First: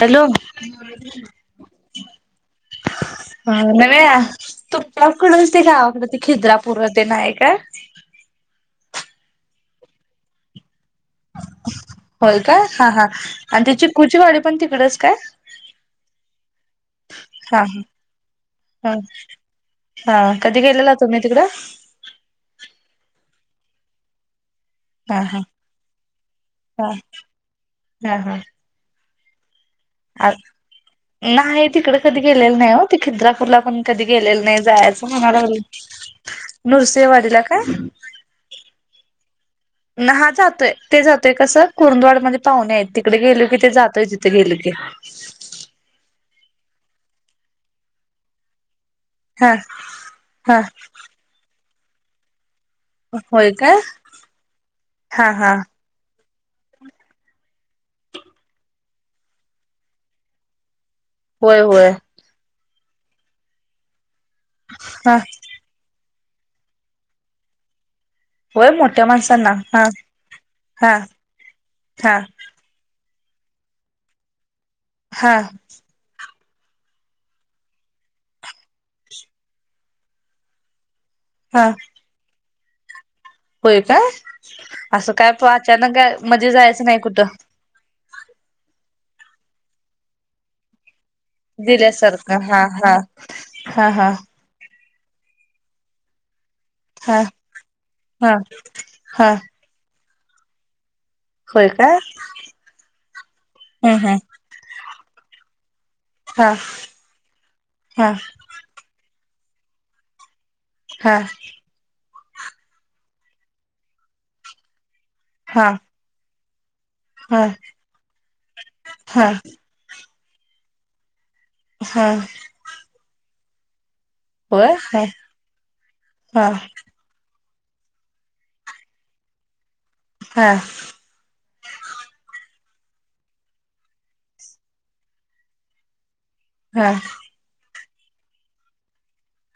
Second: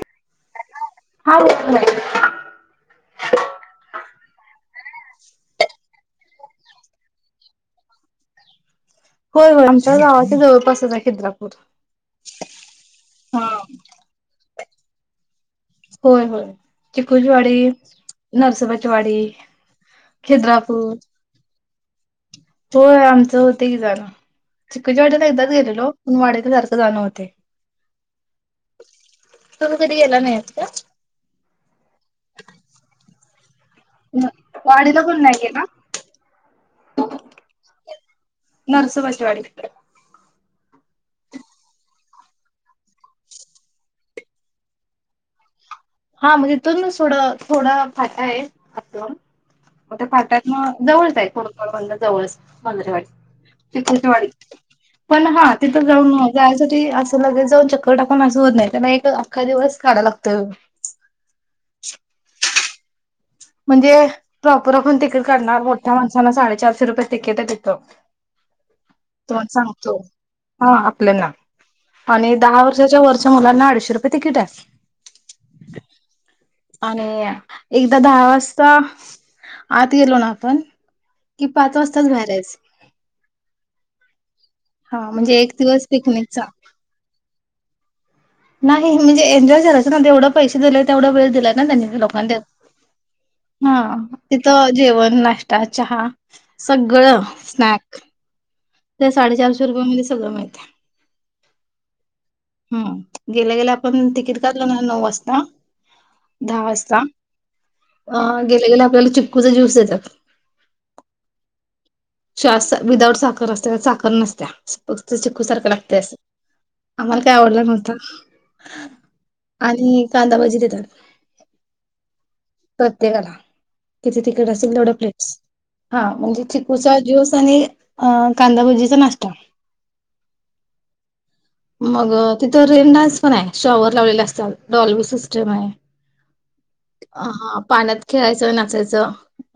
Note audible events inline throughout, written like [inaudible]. Hello हा बोला हा नव्या तुमच्याकडच ते गावाकड ते खिद्रापूरतेन हाय काय होय होय आमच्या गावाच्या जवळपासच हाय होय काय हा हा आणि त चिकुचीवाडी पण तिकडच काय होय होय चिकूचीवाडी हा नरसोबाचीवाडी हां कधी खिद्रापूर गेलेला तुम्ही तिकडं होय आमचं होतय की जाणं. चिकुच्या हा वाडीला हा एकदाच गेलेलो पण वाडीला सारखं हा जाण होतय आ नाही तिकडे कधी गेलेलो नाही हो ते खिद्रापूरला पण कधी गेलेलो नाही वाडीला जायचं पण नाही गेला. म्हणालागलोय नृसिंहवाडीला काय नरसोबाची वाडी हा जातोय ते जातोय कसं कुर्ंदवाड मध्ये पाहुणे आहेत तिकडे गेलो की ते जातोय जिथे गेलो की [inaudible] हा मग इथून थोडं थोडा फाटा आहे हा [inaudible] हा वाडी होय काय चिकुचीवाडी पण हा तिथं जाऊन जायासाठी असं लगेच जाऊन चक्कर टाकून असं होत नाही कारण एक अख्खा दिवस काढाय लागतोय होय होय म्हणजे प्रॉपर आपण हा तिकीट काढणार मोठ्या माण ना साडेचारशे रुपये तिकीट हाय तिथ होय मोठ्या माणसांना तुम्हाला हा सांगतो हा आपल्यांना हा आणि दहा वर्षाच्या वरच्या मुलांना अडीचशे रुपये तिकीट आहे. हा आणि एकदा दहा वाजता आत गेलो ना आपण कि हा पाच वाजताच बाहेरयच होय का हा असं काय म्हणजे एक दिवस अचानक का पिकनिकचा मजे जायचं नाही कुठं [inaudible] नाही म्हणजे एन्जॉय करायचं ना तेवढं पैसे दिले तेवढा वेळ दिलाय ना त्यांनी लोकां देत दिल्यासारखं हा हा हा तिथं जेवण नाश्ता चहा सगळं हा स्नॅक हा त्या हा साडेचारशे रुपयामध्ये सगळं मिळतय होय का हम गेल्या गेल्या हम्म आपण हम्म तिकीट काढल ना नऊ वाजता हा दहा वाजता हा अ गेल्या गेल्या आपल्याला चिक्कूचा ज्यूस देतात हा श्वास विदाऊट साखर असते तर साखर नसत्या फक्त शिकू हा सारखं लागत असं आम्हाला काय हा आवडलं नव्हत हा आणि कांदाभज्जी देतात हा प्रत्येकाला तिथे तिकीट होय असेल तेवढं हा प्लेट्स हा म्हणजे दिवस आणि अ कांदाभज्जीचा नाश्ता हा मग ते तर रेन डान्स पण आहे शॉवर लावलेले असतात डॉलवी सिस्टम आहे हा हा पाण्यात खेळायचं नाचायचं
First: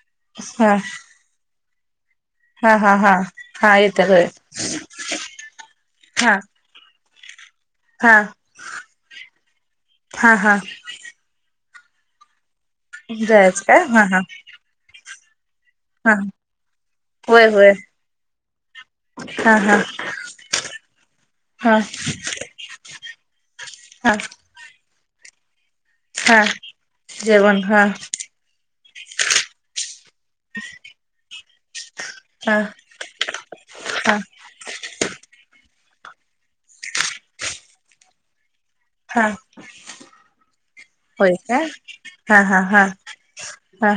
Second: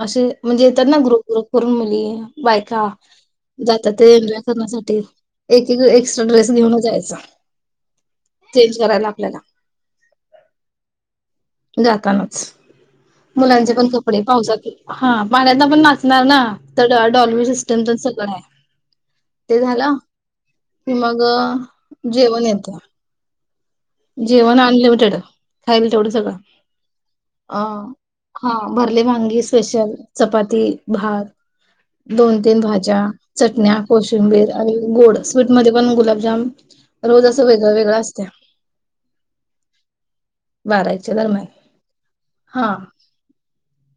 असे म्हणजे हा येतात ना ग्रुप ग्रुप करुन मुली आहे हा हा हा हा जातात येत ते होय एन्जॉय करण्यासाठी एक एक एक्स्ट्रा हा ड्रेस घेऊनच जायचा हा चेंज करायला आपल्याला हा हा जातानाच जायचं मुलांचे काय पण हा हा कपडे पाऊसात पाण्यात आपण हा नाचणार ना तर डॉल्बी होय होय सिस्टम पण सगळं आहे हा ते हा झालं की मग हा जेवण येतय हा जीवन अनलिमिटेड खायला तेवढं सगळं हा अ जेवण हा हा भरले वांगी स्पेशल चपाती भात दोन हा तीन भाज्या चटण्या हा कोशिंबीर आणि गोड स्वीटमध्ये पण गुलाबजाम रोज असं वेगळं वेगळं असतय हा बाराच्या होय दरम्यान का हा हा हा हा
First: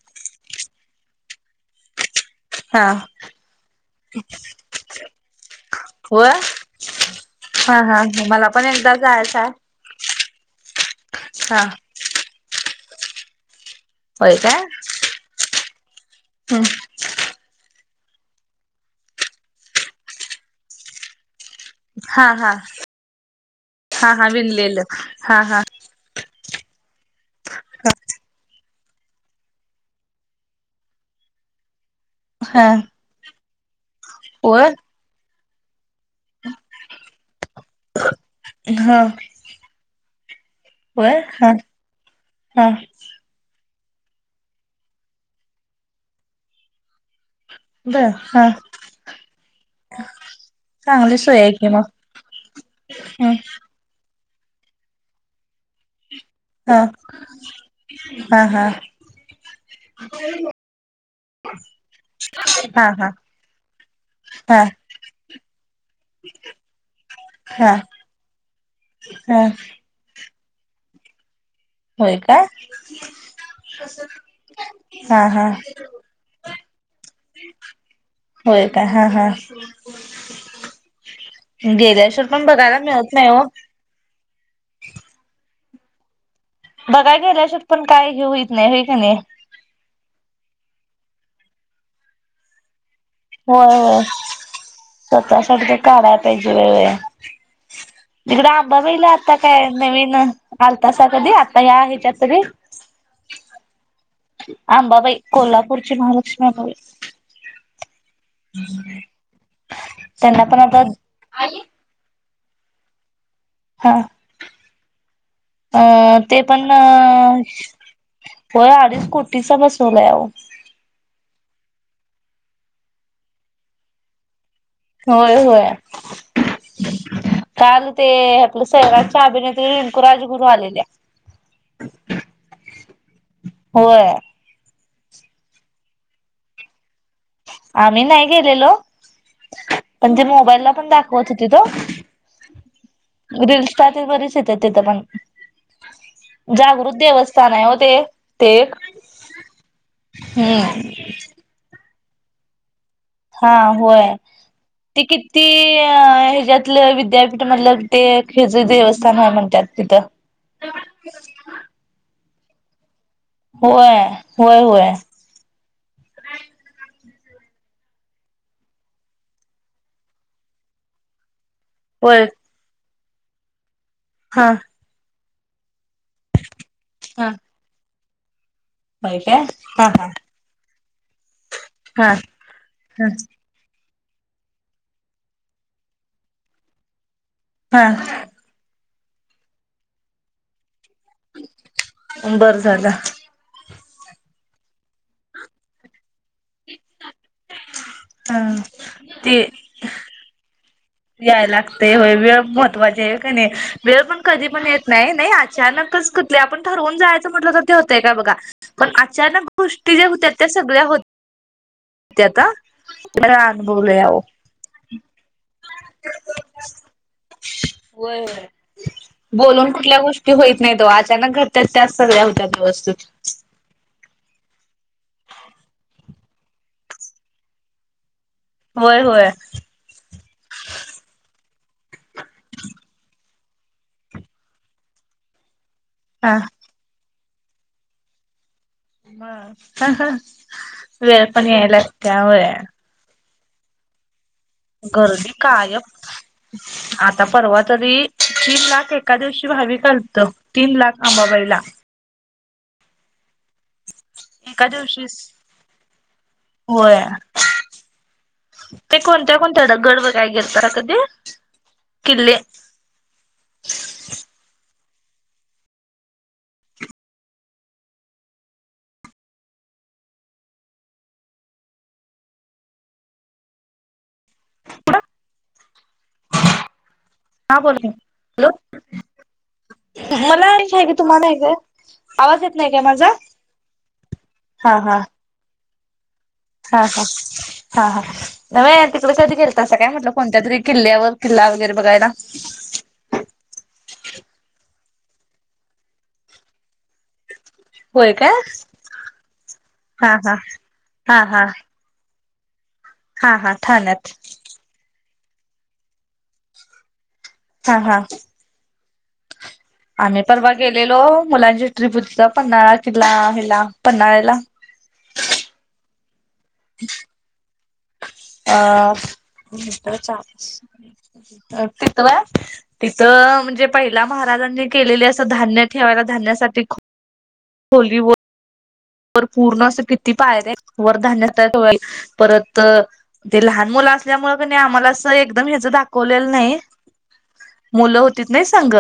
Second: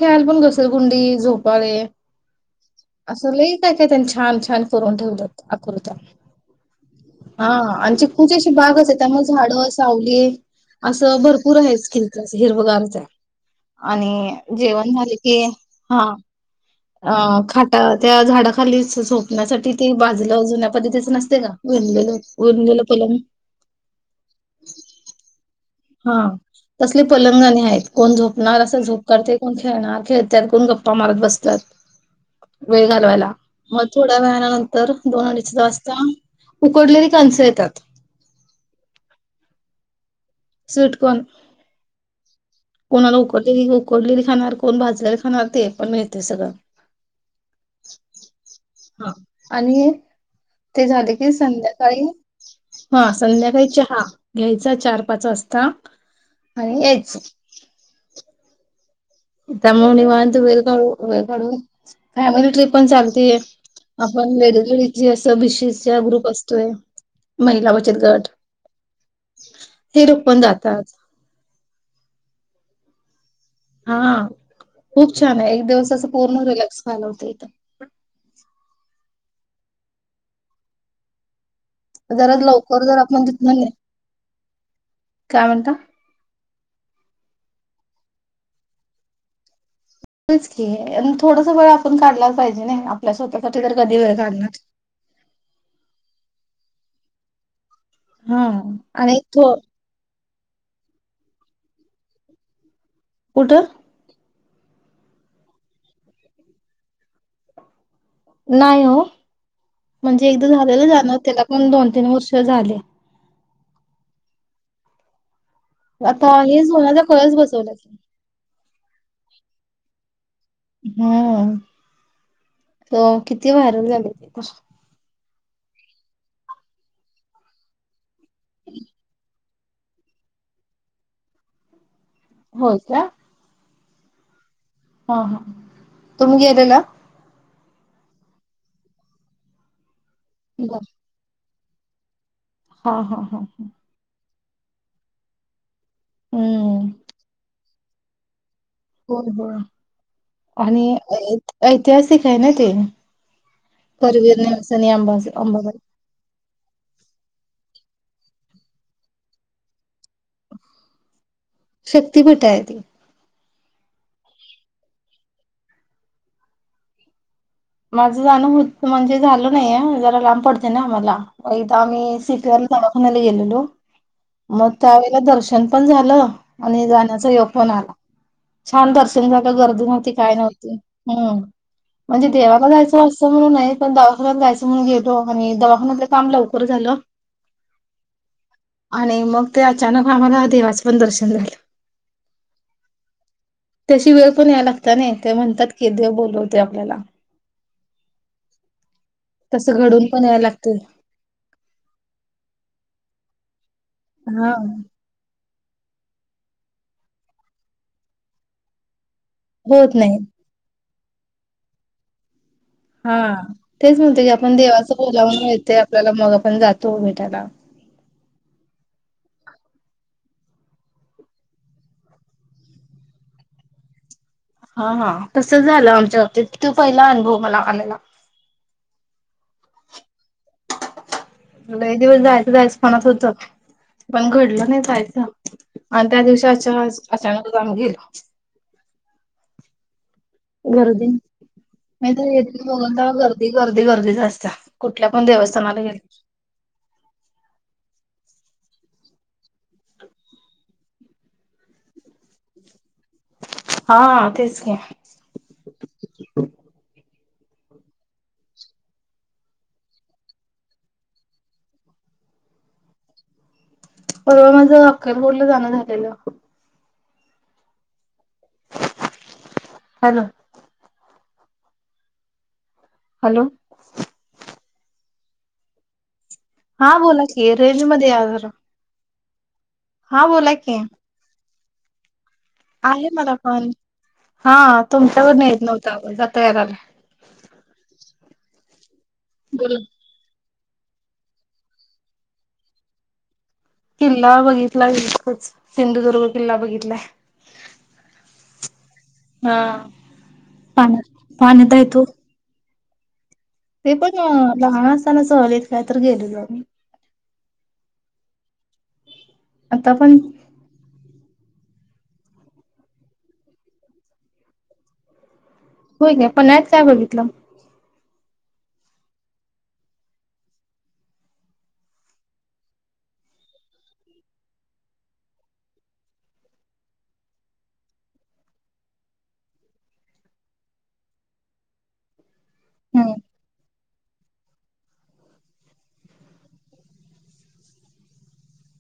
आणि काय मग घसरगुंडी झोपाळे [inaudible] असंल काय काय त्यांनी छान छान करून ठेवलं आकृत्या व हा आणि चिकूची मला अशी पण बागच एकदा आहे त्यामुळे जायचं झाड आहे सावली असं भरपूर हा आहेच कि हिरवगारच आहे होय आणि काय जेवण झाले की हा हम्म अ ख त्या झाडाखाली झोपण्यासाठी ते बाजलं जुन्या पद्धतीचं नसते का [unintelligible] हा हा पंलग हा हा विनलेलं हा हा हा तसले पलंगण आहेत कोण झोपणार झोप करते कोण खेळणार खेळत्यात कोण गप्पा मारत बसतात हा वेळ घालवायला मग थोड्या वेळा वर नंतर दोन अडीच वाजता उकडलेली कांस येत हा सुटकण वर हा हा कोणाला उक कोडलेली खाणार कोण भाजलेली खाणार ते पण मिळते सगळं द हा हा आणि ते झाले चांगली की सोय आहे मग संध्याकाळी हा संध्याकाळी चहा घ्यायचा चार पाच वाजता हा आणि यायचं हा हा त्यामुळे निमा तू वेळ का वेळ काढून फॅमिली ट्रीप पण हा चालतेय आपण हा वेगवेळी ज असं बीशी चा ग्रुप असतोय महिला हा बचत गट हा हे रोख पण जातात होय का हा खूप हा छान हा आहे एक दिवस अस पूर्ण रिलॅक्स झाल होत इथ होय काय हा हा गेल्याश्वर जरा पण बघायला लवकर जर मिळत आपण नाही हो तिथन काय म्हणता बघाय गेल्या शत पण काय हे होईत नाही हे का नाही च थोडस बरं आपण काढलाच पाहिजे नाही आपल्या स्वतःसाठी होय तर कधी होय वेळ काढणार. स्वतःसाठी ते काड आहे पहिजे वळे हा तिकड आंबा पहिला आणि आता तो काय नवीन आल तासा कधी आता या ह्याच्यातरी कठं आंबाबाई कोल्हापूरची महालक्ष्मीबाई नाही हो म्हणजे त्यांना एकदा पण आता झालेलं जाणार त्याला पण दोन तीन वर्ष झाले हा अ आता ते पण हेच होण्याचा कळस बसवला की होय अडीच कोटीचा बसवला आहे हो किती व्हायरल झाले तेथ होय होय काल ते आपल्या सैराांच्या अभिने ते रिंकू राजगुरु आलेल्या होय का होय हा हा तुम्ही गेलेला आम्ही नाही गेलेलो पण ते मोबाईलला बर पण दाखवत होती तो हा हा हा रीलल्सट ते बरी तिथ पण हम्म जागृत देवस्थान आहे हो ते एक हो हो आणि हम्म ऐतिहासिक आहे ना ते हा होय करवीर नेल्सन आणि ते अंबाज किती अंबाबाई ह्याच्यातलं विद्यापीठमधलं ते हच देवस्थान आहे म्हणतात तिथं शक्ती भटाय त होय होय होय माझं जाणं होत म्हणजे झाल नाहीय जरा लांब पडते ना आम्हाला मग इथदा आम्ही होय सटी दवाखान्याला गेलेलो हा मग त्यावेळेला दर्श पण झालं आणि हा जाण्याचा य पण आला छान होय दर्शन जा काय का गर्दी हा हा नव्हती काय नव्हती हम्म हा देवाक जायचं हा असं म्हणून नाही पण दवाखान्यात जायचं म्हणून गेलो आणि दवाखान्यातलं काम लवकर झालं हा आणि मग ते अचानक आम्हाला देवाच बर झालं. त्याशी वेळ पण याय लागत ना ते म्हणतात की देव बोलवते आपल्याला. हा ते, तसं घडून पण यायला लागते याय लागतेय होय वेळ महत्वाची आहे का नाही वेळ पण कधी हा पण येत नाही, नाही, अचानकच क आपण ठरवून जायचं म्हटलं तर ते होतय का बघा पण, अचानक गोष्टी होत ज्या नाही होत्या त्या सगळ्या होत. त्या आता, हा अनुभवलं तेच म्हणत यावं. की आपण देवाचं बोलावून मिळते आपल्याला मग आपण जातो उमेटायला. होय, होय बोलून कुठल्या गोष्टी होईत नाही तो अचानक घरच्या त्यात सगळ्या होत्या व्यवस्थत. ढ हा हा तस झालं आमच्या हबतीत तो पहिला अनुभव मला आणाण्याला होय होय मला एक दिवस जायचं जायचं पणत होतं पण घडलं नाही जायचं आणि त्या हा. दिवशी अ अचानक आम गेल ब गर्दी नाही तर येत होय. बघून तर गर्दी गर्दी गर्दी जास्ते गर्दी कायम आता परवा तरी तीन लाख एका दिवशी भावीिकलत तीन लाख आंबाबाईला हा तेच एका की दिवशी होया त ते कोणत्या कोणत्या गडव काय घेरत कधी किल्ले का बोललं जाणं झालेलं हॅलो हॅलो हा बोला की हा बोला रेंज मध्ये आहे जरा हॅलो हा बोलाय मला नाही क आहे की तुम्हाला आहे काय आवाज येत नाही काय आहे माझा? मला पण हा तुमच्यावर नेत नव्हतं हा हा हा हा न तिकडे कधी करत असं बोला काय म्हटलं कोणत्या तरी किल्ल्यावर किल्ला वगैरे बघायला किल्ला बघितला इकच सिंधुदुर्ग किल्ला बघितलाय होय का हा हा हा हा पाण्यात हा पाण्यात आहे तो हा हा ते ठाण्यात पण लहान असताना सहलत काय तर गेलेल हा हा आता पण आम्ही परवा गेलेलो मुलांची ट्रीप होती पन्हाळा तिला हिला पन्हाळ्याला हो काय पण आत काय बघितलं अ चार तिथ आहे तिथं म्हणजे पहिला महाराज महाजांनी केलेले असं धान्य ठेवायला धान्यासाठी खली व पूर्ण अस किती पाय वर धान्य होल परत हम्म ते लहान मुला असल्यामुळे आम्हाला अस एकदम हच दाखवलेलं नाही मुलं होती नाही संांग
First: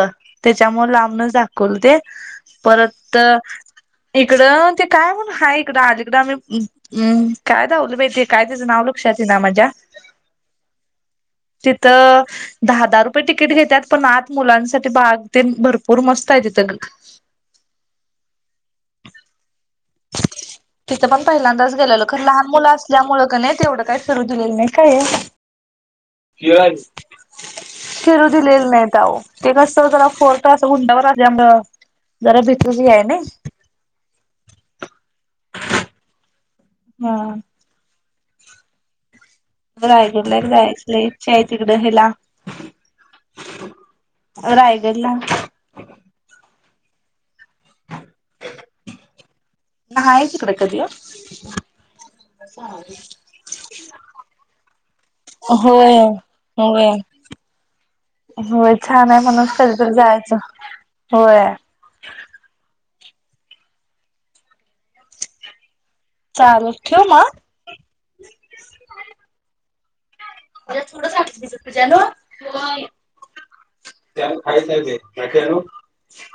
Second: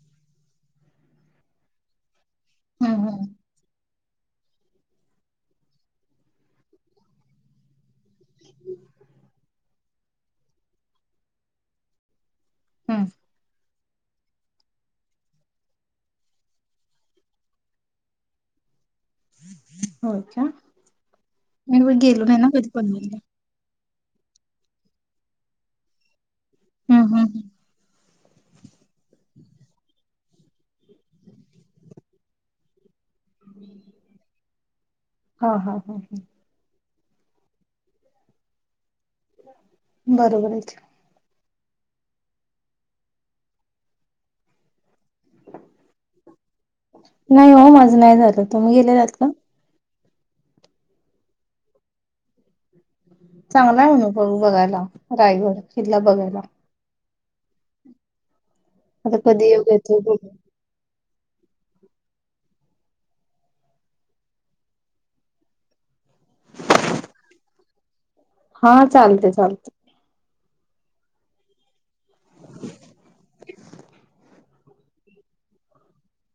त्याच्यामु लांबण झाखल ते हम्म परत हम्म इकडं ते काय म्हण हा इकडं आज इकडं आम्हीम काय धावल पाहिे काय त्याचं नाव लक्षातात ना मझज्या ऋ तिथं दहा दहा हम्म रुपये तिकीट घेतात पण आत मुलांसाठी बाग ते भरपूर मस्त आहे तिथ ए हो का, तिथं पण पहिल्यांदाच मी गेलेलो खर गेलो नाही लहान ना मुलं कधी पनवेलला असल्यामुळ क नाही तेवढं कायं - फिरू दिलेलं नाही. हम्म हम्म हम्म. फिरू दिलेले नाही आहो ते कसं जरा फोर्ट हुंटावर असल्यामुळं. जरा [unintelligible] आहे नां. हा हा हा हा. हम्. रायगडला एक बरोबर आहे की. जायची लय इच्छायं. तिकडं हेला रायगडला. नाही हो माझं नाही झालं तुम्ही गेलेलात का? नाही तिकडे कधी हो. चांगला आहे अनुभव बघायला रायगड होय किल्ला बघायला होय. होय, छान आता आहे म्हणून योग कधी तर येतोय बघू जायचं होय. चाल ठेवू मगं. हा चालते चालते. तुझ्या थोडं [unintelligible] तुझ्या न खायचं आहे ते माहितेय नव्हं.